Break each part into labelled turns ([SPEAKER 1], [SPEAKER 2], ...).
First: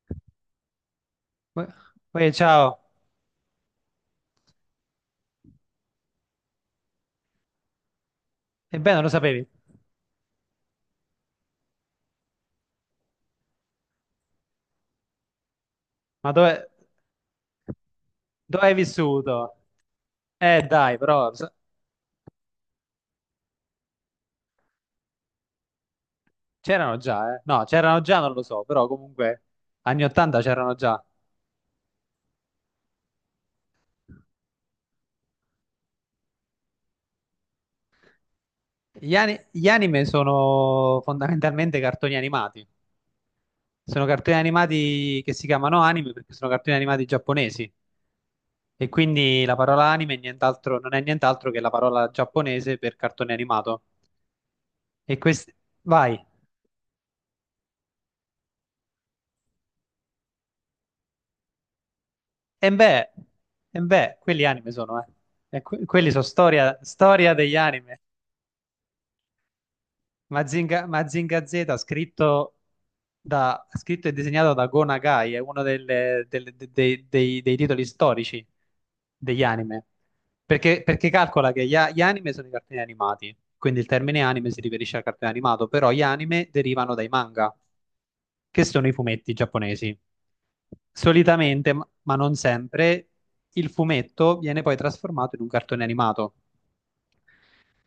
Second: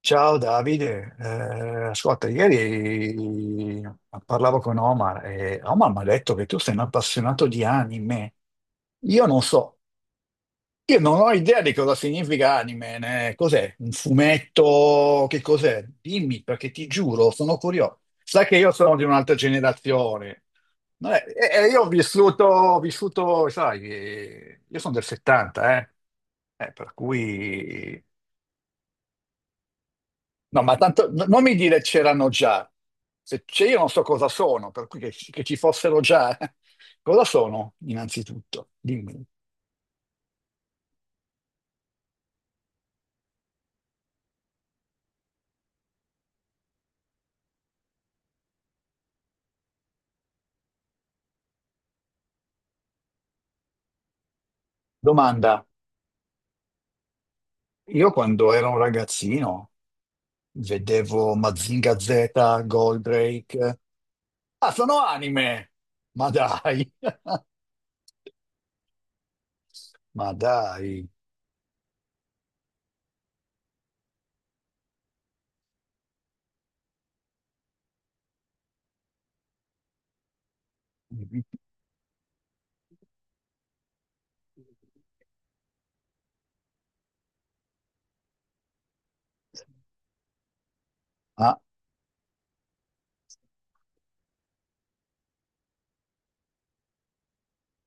[SPEAKER 1] Ciao Davide,
[SPEAKER 2] Poi,
[SPEAKER 1] Ascolta,
[SPEAKER 2] poi, ciao.
[SPEAKER 1] ieri parlavo con Omar e Omar mi ha detto che tu sei un appassionato di anime.
[SPEAKER 2] Ebbene, lo
[SPEAKER 1] Io non
[SPEAKER 2] sapevi?
[SPEAKER 1] so, io non ho idea di cosa significa anime, né? Cos'è? Un fumetto? Che cos'è?
[SPEAKER 2] Ma
[SPEAKER 1] Dimmi,
[SPEAKER 2] dove,
[SPEAKER 1] perché ti giuro, sono curioso. Sai che
[SPEAKER 2] dove
[SPEAKER 1] io
[SPEAKER 2] hai
[SPEAKER 1] sono di un'altra
[SPEAKER 2] vissuto?
[SPEAKER 1] generazione.
[SPEAKER 2] Dai,
[SPEAKER 1] No,
[SPEAKER 2] però
[SPEAKER 1] io ho vissuto, sai, io sono del 70, eh. Per
[SPEAKER 2] c'erano già, eh? No, c'erano
[SPEAKER 1] cui
[SPEAKER 2] già, non lo so, però comunque anni 80
[SPEAKER 1] No,
[SPEAKER 2] c'erano
[SPEAKER 1] ma
[SPEAKER 2] già.
[SPEAKER 1] tanto non mi dire c'erano già. Se c'è io non so cosa sono, per cui che ci fossero già. Cosa sono, innanzitutto? Dimmi.
[SPEAKER 2] Gli anime sono fondamentalmente cartoni animati, sono cartoni animati che si chiamano anime perché sono cartoni animati giapponesi, e quindi la parola anime non è nient'altro che la parola giapponese per cartone animato. E questi...
[SPEAKER 1] Domanda.
[SPEAKER 2] Vai.
[SPEAKER 1] Io quando ero un ragazzino vedevo Mazinga Z,
[SPEAKER 2] E beh, e
[SPEAKER 1] Goldrake.
[SPEAKER 2] beh, quelli anime
[SPEAKER 1] Ah,
[SPEAKER 2] sono.
[SPEAKER 1] sono anime!
[SPEAKER 2] Quelli sono
[SPEAKER 1] Ma
[SPEAKER 2] storia,
[SPEAKER 1] dai!
[SPEAKER 2] storia degli anime.
[SPEAKER 1] Ma
[SPEAKER 2] Mazinga,
[SPEAKER 1] dai!
[SPEAKER 2] Mazinga Z, scritto e disegnato da Go Nagai, è uno dei titoli storici degli anime. Perché calcola che gli anime sono i cartoni animati, quindi il termine anime si riferisce al cartone animato, però gli anime derivano dai manga, che sono i fumetti giapponesi.
[SPEAKER 1] Ma,
[SPEAKER 2] Solitamente, ma non sempre, il fumetto viene poi trasformato in un cartone animato,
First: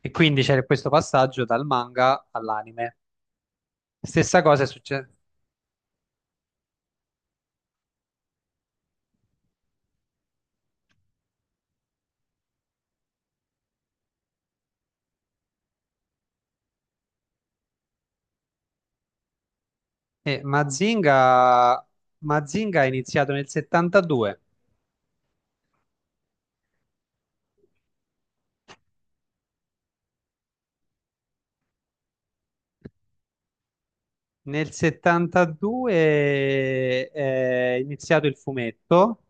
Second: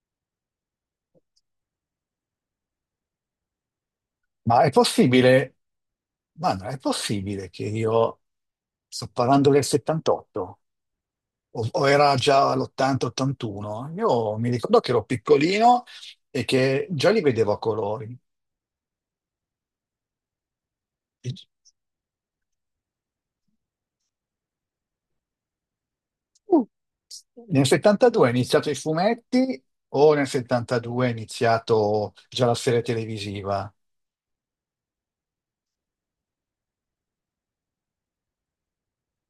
[SPEAKER 2] e quindi c'è questo passaggio dal manga all'anime. Stessa cosa
[SPEAKER 1] ma
[SPEAKER 2] è
[SPEAKER 1] è
[SPEAKER 2] successa.
[SPEAKER 1] possibile? Ma non è possibile che io sto parlando del 78? O era già l'80-81, io mi ricordo che ero piccolino e che già li vedevo a colori. E-
[SPEAKER 2] Mazinga... Mazinga è iniziato nel 72.
[SPEAKER 1] Mm. Nel 72 è iniziato i fumetti o nel 72 è iniziato già la serie televisiva.
[SPEAKER 2] Nel 72 è iniziato il fumetto,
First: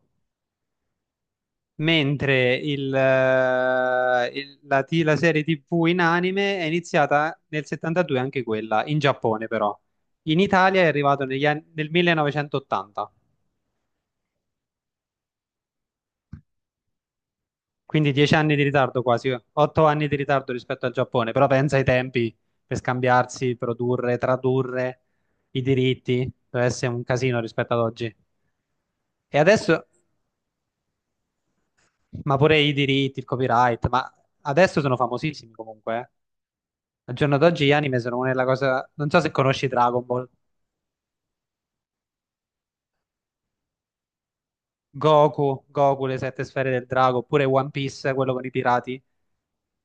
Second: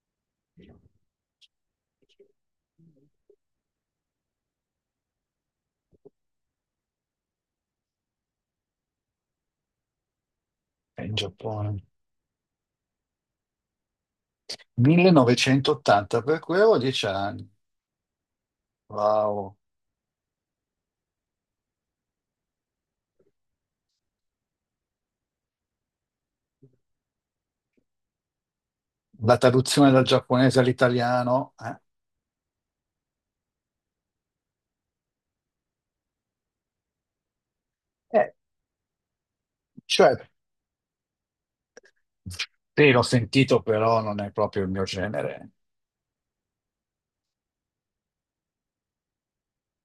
[SPEAKER 2] mentre la serie TV in anime è iniziata nel 72 anche quella, in Giappone però. In Italia è
[SPEAKER 1] In
[SPEAKER 2] arrivato
[SPEAKER 1] Giappone?
[SPEAKER 2] nel 1980,
[SPEAKER 1] 1980, per cui avevo 10 anni.
[SPEAKER 2] quindi 10 anni di ritardo quasi,
[SPEAKER 1] Wow.
[SPEAKER 2] 8 anni di ritardo rispetto al Giappone. Però pensa ai tempi per scambiarsi, produrre, tradurre i diritti: deve essere un casino rispetto ad oggi.
[SPEAKER 1] La
[SPEAKER 2] E adesso,
[SPEAKER 1] traduzione dal giapponese all'italiano, eh?
[SPEAKER 2] ma pure i diritti, il copyright, ma adesso sono famosissimi comunque, eh. Al giorno d'oggi gli anime sono una
[SPEAKER 1] Eh,
[SPEAKER 2] della cosa... Non so se conosci Dragon
[SPEAKER 1] cioè
[SPEAKER 2] Ball,
[SPEAKER 1] Sì, l'ho sentito, però non è proprio il mio genere.
[SPEAKER 2] Goku, Goku, le sette sfere del drago, oppure One Piece, quello con i pirati.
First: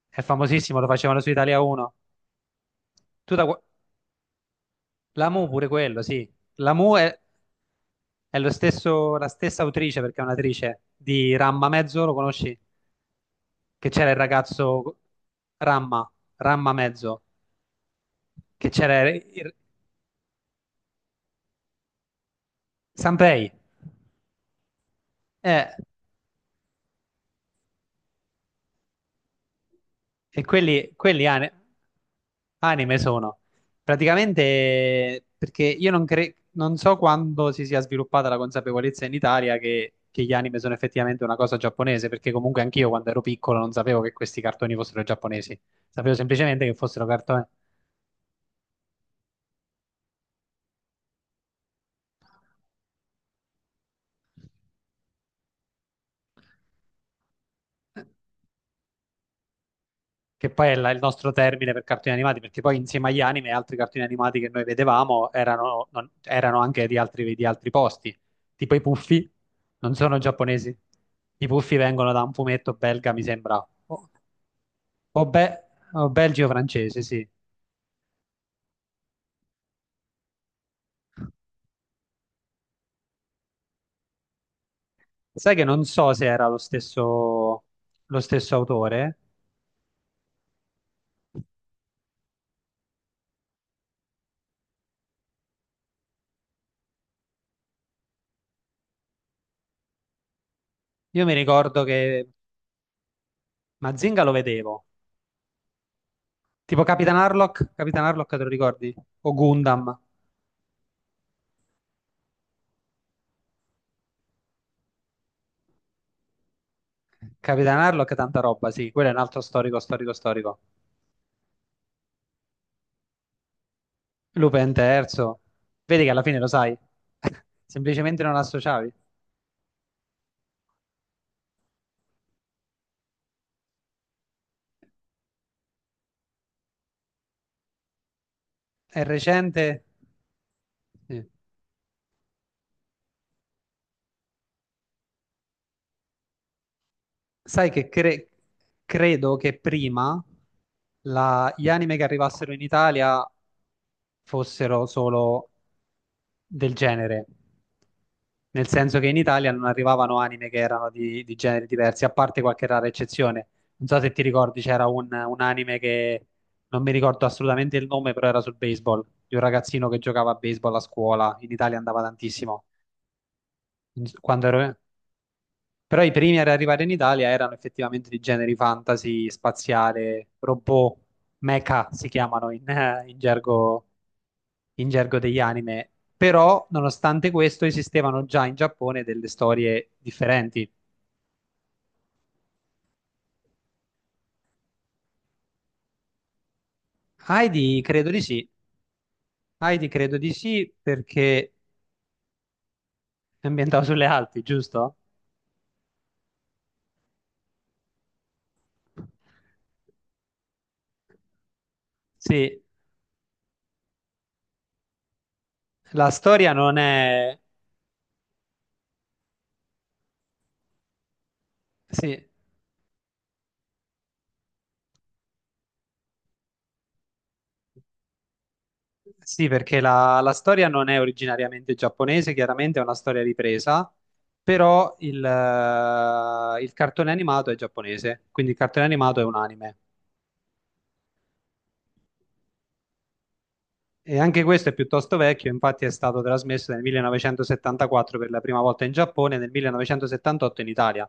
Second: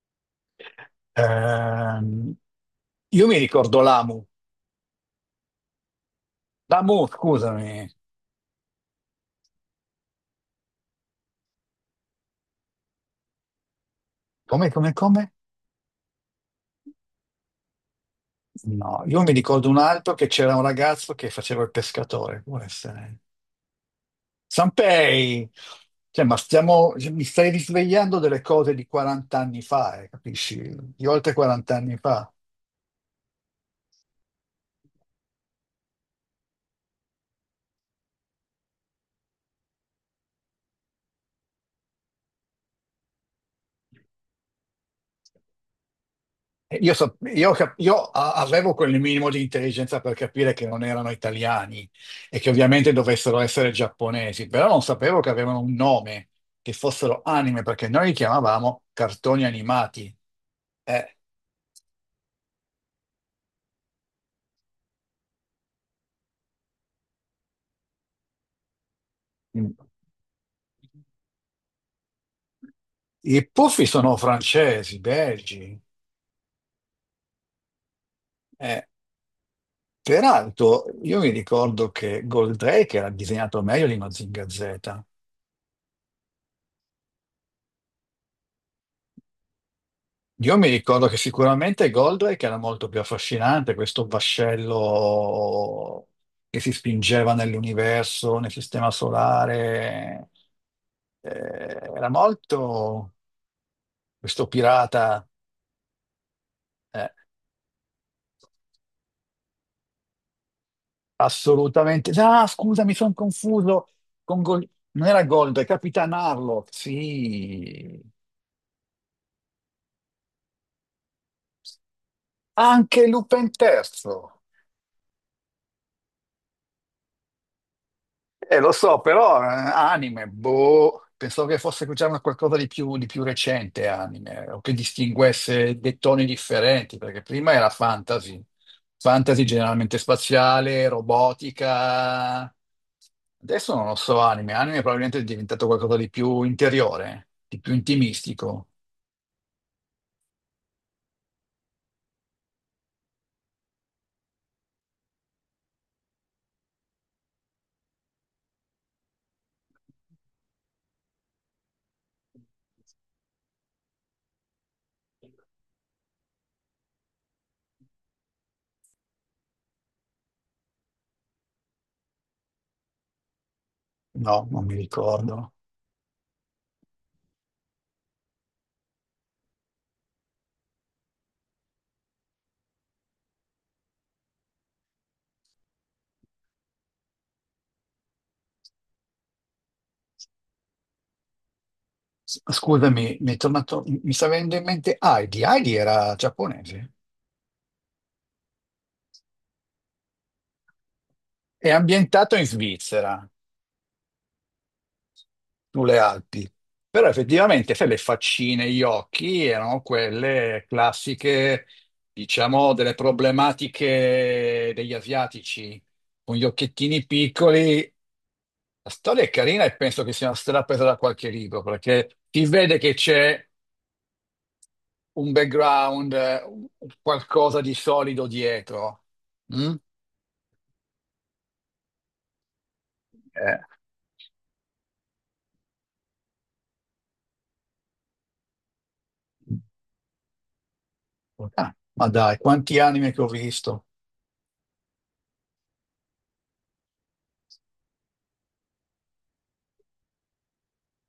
[SPEAKER 2] È famosissimo, lo facevano su Italia 1.
[SPEAKER 1] Ehm, io
[SPEAKER 2] Tu
[SPEAKER 1] mi
[SPEAKER 2] da... qua-
[SPEAKER 1] ricordo Lamu.
[SPEAKER 2] La Mu pure quello, sì. La Mu
[SPEAKER 1] Lamu,
[SPEAKER 2] è,
[SPEAKER 1] scusami.
[SPEAKER 2] è lo stesso, la stessa autrice, perché è un'attrice, di Ramma Mezzo, lo conosci? Che c'era il
[SPEAKER 1] Come, come,
[SPEAKER 2] ragazzo
[SPEAKER 1] come?
[SPEAKER 2] Ramma, Ramma Mezzo, che
[SPEAKER 1] No,
[SPEAKER 2] c'era
[SPEAKER 1] io mi
[SPEAKER 2] il...
[SPEAKER 1] ricordo un altro che c'era un ragazzo che faceva il pescatore. Può essere.
[SPEAKER 2] Sanpei.
[SPEAKER 1] Sanpei!
[SPEAKER 2] Eh,
[SPEAKER 1] Cioè, ma stiamo, mi stai risvegliando delle cose di 40 anni fa,
[SPEAKER 2] E
[SPEAKER 1] capisci?
[SPEAKER 2] quelli,
[SPEAKER 1] Di
[SPEAKER 2] quelli
[SPEAKER 1] oltre
[SPEAKER 2] ane-
[SPEAKER 1] 40 anni fa.
[SPEAKER 2] anime sono. Praticamente, perché io non, non so quando si sia sviluppata la consapevolezza in Italia che gli anime sono effettivamente una cosa giapponese, perché comunque anch'io quando ero piccolo non sapevo che questi cartoni fossero giapponesi. Sapevo semplicemente che
[SPEAKER 1] Io,
[SPEAKER 2] fossero
[SPEAKER 1] so-
[SPEAKER 2] cartoni.
[SPEAKER 1] io cap- io a- avevo quel minimo di intelligenza per capire che non erano italiani e che ovviamente dovessero essere giapponesi, però non sapevo che avevano un nome, che fossero anime, perché noi li chiamavamo cartoni animati.
[SPEAKER 2] Che poi è il
[SPEAKER 1] Eh,
[SPEAKER 2] nostro termine per cartoni animati, perché poi insieme agli anime altri cartoni animati che noi vedevamo erano, erano anche di altri posti, tipo i Puffi,
[SPEAKER 1] mm.
[SPEAKER 2] non sono giapponesi. I Puffi vengono da un fumetto belga, mi
[SPEAKER 1] I
[SPEAKER 2] sembra,
[SPEAKER 1] puffi
[SPEAKER 2] o,
[SPEAKER 1] sono francesi,
[SPEAKER 2] o, be-
[SPEAKER 1] belgi.
[SPEAKER 2] o belgio francese, sì.
[SPEAKER 1] Eh, peraltro, io mi ricordo che Goldrake era disegnato meglio di Mazinga Z.
[SPEAKER 2] Sai che non so se era lo stesso autore.
[SPEAKER 1] Io mi ricordo che sicuramente Goldrake era molto più affascinante, questo vascello che si spingeva nell'universo, nel sistema solare.
[SPEAKER 2] Io
[SPEAKER 1] Eh,
[SPEAKER 2] mi ricordo
[SPEAKER 1] era
[SPEAKER 2] che
[SPEAKER 1] molto
[SPEAKER 2] Mazinga lo
[SPEAKER 1] questo
[SPEAKER 2] vedevo,
[SPEAKER 1] pirata,
[SPEAKER 2] tipo
[SPEAKER 1] eh,
[SPEAKER 2] Capitan Harlock. Capitan Harlock te lo ricordi? O Gundam.
[SPEAKER 1] assolutamente. Ah, scusa, mi sono confuso con Non era Goldrake, Capitan Harlock,
[SPEAKER 2] Capitan
[SPEAKER 1] sì.
[SPEAKER 2] Harlock, è tanta roba, sì, quello è un altro storico, storico, storico.
[SPEAKER 1] Anche Lupin III.
[SPEAKER 2] Lupin terzo, vedi che alla fine lo sai, semplicemente non
[SPEAKER 1] Lo
[SPEAKER 2] l'associavi.
[SPEAKER 1] so, però anime, boh, pensavo che fosse già una qualcosa di più recente anime, o che distinguesse dei toni differenti, perché prima era fantasy,
[SPEAKER 2] È
[SPEAKER 1] fantasy
[SPEAKER 2] recente,
[SPEAKER 1] generalmente spaziale,
[SPEAKER 2] sì.
[SPEAKER 1] robotica, adesso non lo so, anime, anime probabilmente è diventato qualcosa di più interiore, di
[SPEAKER 2] Sai
[SPEAKER 1] più
[SPEAKER 2] che
[SPEAKER 1] intimistico,
[SPEAKER 2] credo che prima gli anime che arrivassero in Italia fossero solo del genere, nel senso che in Italia non arrivavano anime che erano di generi diversi, a parte qualche rara eccezione. Non so se ti ricordi, c'era un anime che non mi ricordo assolutamente il nome, però era sul baseball, di un ragazzino che giocava a baseball a scuola, in Italia andava tantissimo. Quando
[SPEAKER 1] no, non mi
[SPEAKER 2] ero...
[SPEAKER 1] ricordo.
[SPEAKER 2] Però i primi ad arrivare in Italia erano effettivamente di generi fantasy, spaziale, robot, mecha si chiamano in gergo, in gergo degli anime. Però, nonostante questo, esistevano già in Giappone delle storie differenti.
[SPEAKER 1] Scusami, mi è tornato, mi sta venendo in mente Heidi, Heidi era giapponese,
[SPEAKER 2] Heidi, credo di sì. Heidi, credo di sì, perché
[SPEAKER 1] è ambientato in Svizzera.
[SPEAKER 2] è ambientato sulle Alpi, giusto?
[SPEAKER 1] Sulle Alpi. Però effettivamente, sai, le faccine, gli occhi erano quelle classiche,
[SPEAKER 2] Sì,
[SPEAKER 1] diciamo, delle problematiche degli asiatici,
[SPEAKER 2] la
[SPEAKER 1] con gli
[SPEAKER 2] storia non
[SPEAKER 1] occhiettini
[SPEAKER 2] è...
[SPEAKER 1] piccoli. La storia è carina e penso che sia stata presa da qualche libro, perché
[SPEAKER 2] Sì,
[SPEAKER 1] si vede che c'è un background, qualcosa di solido dietro.
[SPEAKER 2] sì,
[SPEAKER 1] Mm?
[SPEAKER 2] perché la storia non è originariamente giapponese, chiaramente è una storia
[SPEAKER 1] Eh.
[SPEAKER 2] ripresa, però il cartone animato è giapponese, quindi il cartone animato è un anime.
[SPEAKER 1] Ah, ma dai, quanti anime che ho visto!
[SPEAKER 2] E anche questo è piuttosto vecchio, infatti è stato trasmesso nel 1974 per la prima volta in Giappone e nel 1978 in Italia.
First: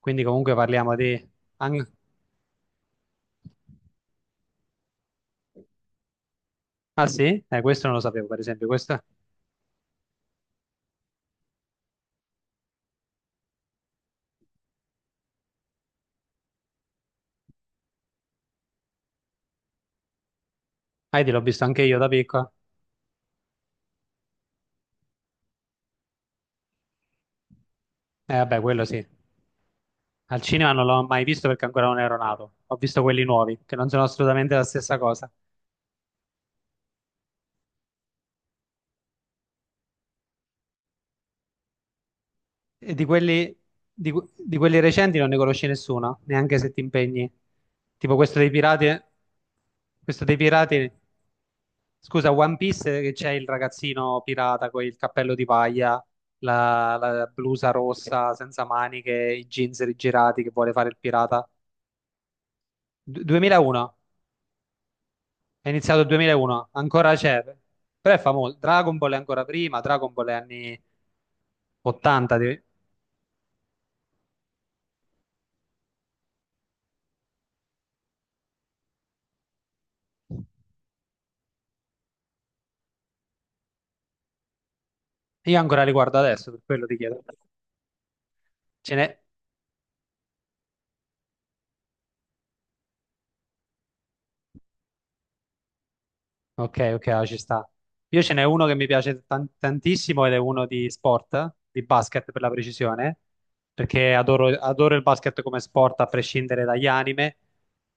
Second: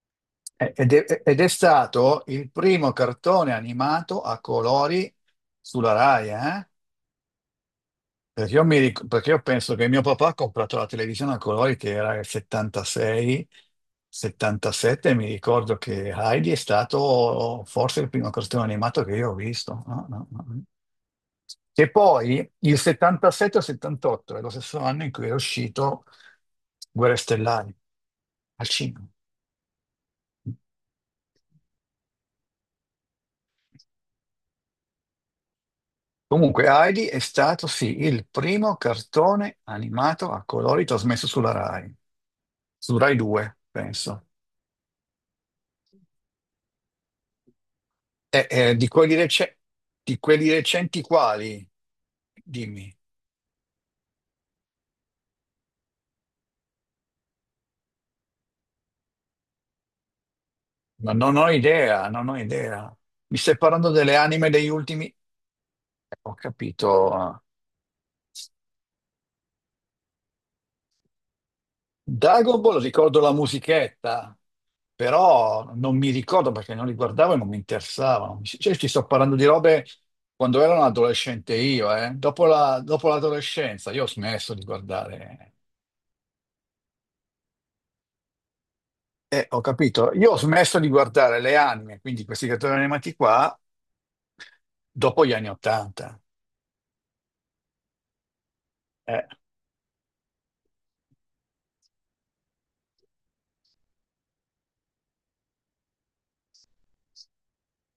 [SPEAKER 2] Quindi comunque
[SPEAKER 1] Eh, Ed
[SPEAKER 2] parliamo
[SPEAKER 1] è,
[SPEAKER 2] di...
[SPEAKER 1] ed è
[SPEAKER 2] an-
[SPEAKER 1] stato il primo cartone animato a colori sulla Rai, eh?
[SPEAKER 2] Ah sì? Questo non lo sapevo, per
[SPEAKER 1] Perché io,
[SPEAKER 2] esempio.
[SPEAKER 1] mi
[SPEAKER 2] Questo...
[SPEAKER 1] ric- perché io penso che mio papà ha comprato la televisione a colori che era il 76, 77, e mi ricordo che Heidi è stato forse il primo cartone animato che io ho visto. No, no, no, no.
[SPEAKER 2] Ah, l'ho visto anche
[SPEAKER 1] E
[SPEAKER 2] io da
[SPEAKER 1] poi
[SPEAKER 2] piccola.
[SPEAKER 1] il 77 o 78 è lo stesso anno in cui è uscito Guerre Stellari
[SPEAKER 2] Vabbè,
[SPEAKER 1] al
[SPEAKER 2] quello sì.
[SPEAKER 1] cinema.
[SPEAKER 2] Al cinema non l'ho mai visto perché ancora non ero nato. Ho visto quelli nuovi, che non sono assolutamente la stessa cosa.
[SPEAKER 1] Comunque, Heidi è stato sì il primo cartone animato a colori trasmesso sulla Rai,
[SPEAKER 2] E
[SPEAKER 1] su Rai 2, penso.
[SPEAKER 2] di quelli recenti non ne conosci nessuno, neanche se ti impegni. Tipo
[SPEAKER 1] E, eh, di quelli rece- di
[SPEAKER 2] questo dei
[SPEAKER 1] quelli
[SPEAKER 2] pirati,
[SPEAKER 1] recenti quali?
[SPEAKER 2] scusa, One
[SPEAKER 1] Dimmi,
[SPEAKER 2] Piece, che c'è il ragazzino pirata con il cappello di paglia, la blusa rossa senza maniche, i jeans rigirati, che vuole fare il
[SPEAKER 1] ma non
[SPEAKER 2] pirata.
[SPEAKER 1] ho idea, non ho idea. Mi stai
[SPEAKER 2] 2001,
[SPEAKER 1] parlando delle anime degli ultimi? eh,
[SPEAKER 2] è iniziato il
[SPEAKER 1] Ho
[SPEAKER 2] 2001, ancora
[SPEAKER 1] capito.
[SPEAKER 2] c'è. Però è famoso. Dragon Ball è ancora prima, Dragon Ball è anni 80,
[SPEAKER 1] Dragon Ball ricordo la musichetta, però non mi ricordo perché non li guardavo e non mi interessavano. Cioè, ti sto parlando di robe quando ero un adolescente io, eh. Dopo l'adolescenza io ho smesso di guardare.
[SPEAKER 2] io ancora li guardo adesso, per quello ti chiedo. Ce n'è...
[SPEAKER 1] Ho capito. Io ho smesso di guardare le anime, quindi questi cartoni animati qua, dopo gli anni Ottanta.
[SPEAKER 2] Ok, ok, ah, ci sta. Io ce n'è uno che mi
[SPEAKER 1] Eh,
[SPEAKER 2] piace tantissimo ed è uno di sport, di basket per la precisione, perché adoro il basket come sport a prescindere dagli anime.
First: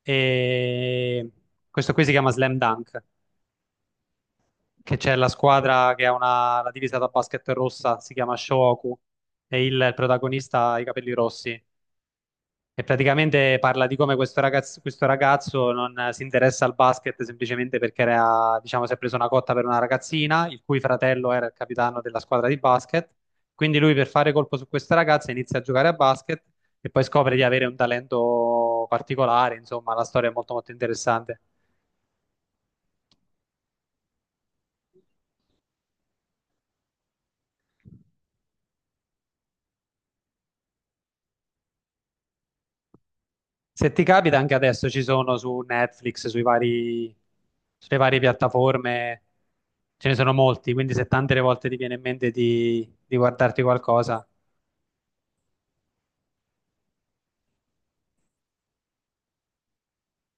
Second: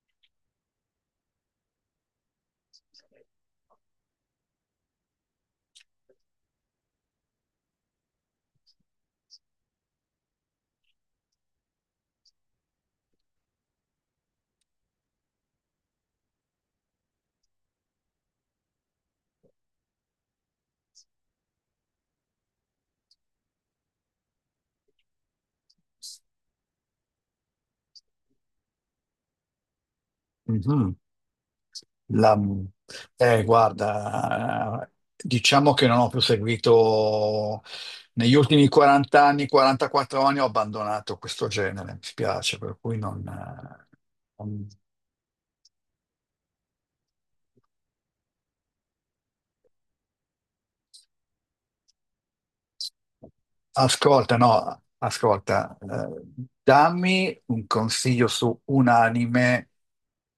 [SPEAKER 2] E questo qui si chiama Slam Dunk, che c'è la squadra che ha una, la divisa da basket rossa, si chiama Shohoku, e il protagonista ha i capelli rossi. E praticamente parla di come questo ragazzo non si interessa al basket semplicemente perché era, diciamo, si è preso una cotta per una ragazzina, il cui fratello era il capitano della squadra di basket. Quindi lui per fare colpo su questa ragazza inizia a giocare a basket e poi scopre di avere un talento particolare. Insomma, la storia è molto molto
[SPEAKER 1] mhm.
[SPEAKER 2] interessante.
[SPEAKER 1] La- guarda, diciamo che non ho più seguito negli ultimi 40 anni, 44 anni, ho abbandonato questo genere, mi spiace, per cui
[SPEAKER 2] Se ti capita, anche
[SPEAKER 1] non-
[SPEAKER 2] adesso ci sono su Netflix, sui vari, sulle varie piattaforme, ce ne sono molti, quindi se tante le volte ti viene in mente di guardarti qualcosa.
[SPEAKER 1] Ascolta, no, ascolta, dammi un consiglio su un anime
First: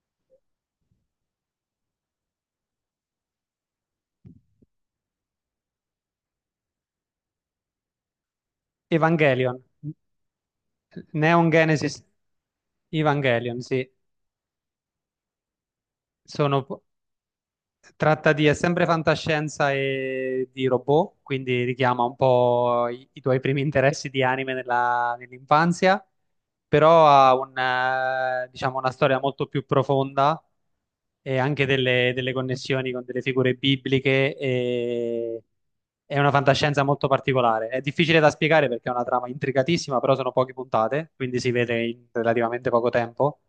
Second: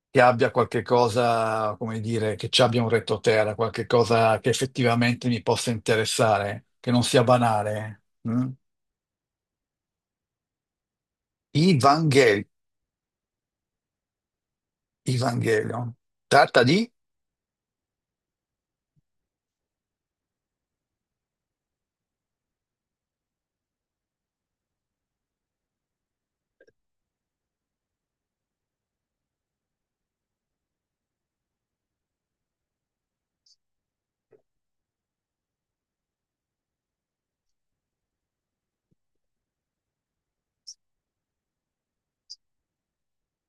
[SPEAKER 1] che abbia qualche cosa, come dire, che ci abbia un retroterra, qualche cosa che effettivamente mi possa interessare, che non sia banale. Mm?
[SPEAKER 2] Evangelion, Neon Genesis
[SPEAKER 1] Evangel-
[SPEAKER 2] Evangelion, sì,
[SPEAKER 1] Evangelion. Tratta
[SPEAKER 2] sono...
[SPEAKER 1] di...
[SPEAKER 2] Tratta di, è sempre fantascienza e di robot, quindi richiama un po' i tuoi primi interessi di anime nell'infanzia, però ha un, diciamo, una storia molto più profonda e anche delle, delle connessioni con delle figure bibliche, e è una fantascienza molto particolare. È difficile da spiegare perché è una trama intricatissima, però sono poche puntate, quindi si vede in relativamente poco tempo.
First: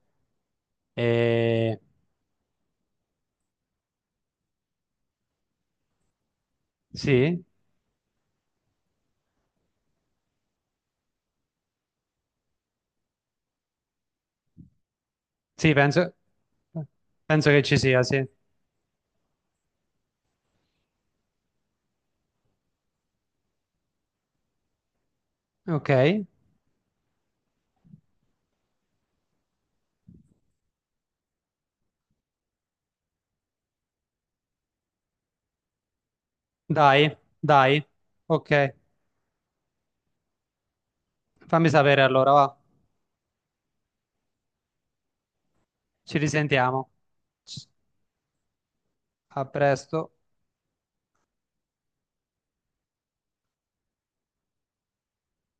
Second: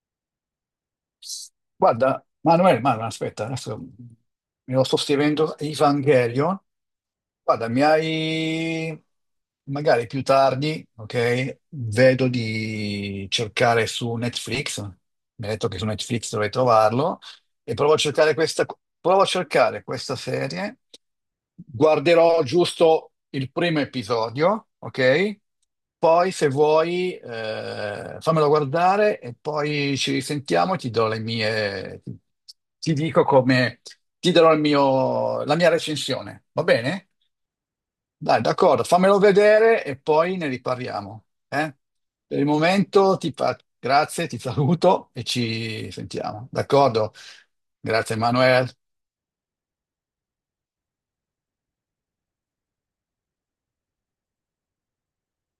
[SPEAKER 2] E...
[SPEAKER 1] Guarda, Manuel, Manuel, aspetta, adesso mi lo sto scrivendo, Evangelion.
[SPEAKER 2] Sì.
[SPEAKER 1] Guarda, mi hai magari più tardi, ok? Vedo di cercare su Netflix. Mi hai detto
[SPEAKER 2] Sì,
[SPEAKER 1] che su
[SPEAKER 2] penso,
[SPEAKER 1] Netflix dovrei trovarlo.
[SPEAKER 2] penso che
[SPEAKER 1] E
[SPEAKER 2] ci
[SPEAKER 1] provo a
[SPEAKER 2] sia, sì.
[SPEAKER 1] cercare questa, provo a cercare questa serie. Guarderò giusto il primo episodio, ok?
[SPEAKER 2] Ok,
[SPEAKER 1] Poi, se vuoi, fammelo guardare e poi ci risentiamo e ti do le mie. Ti dico come. Ti darò la mia recensione. Va bene?
[SPEAKER 2] dai, dai.
[SPEAKER 1] Dai,
[SPEAKER 2] Ok,
[SPEAKER 1] d'accordo, fammelo vedere e poi ne riparliamo.
[SPEAKER 2] fammi
[SPEAKER 1] Eh?
[SPEAKER 2] sapere allora,
[SPEAKER 1] Per il
[SPEAKER 2] va.
[SPEAKER 1] momento ti fa... grazie, ti saluto e ci
[SPEAKER 2] Ci
[SPEAKER 1] sentiamo.
[SPEAKER 2] risentiamo.
[SPEAKER 1] D'accordo? Grazie, Manuel.
[SPEAKER 2] A presto.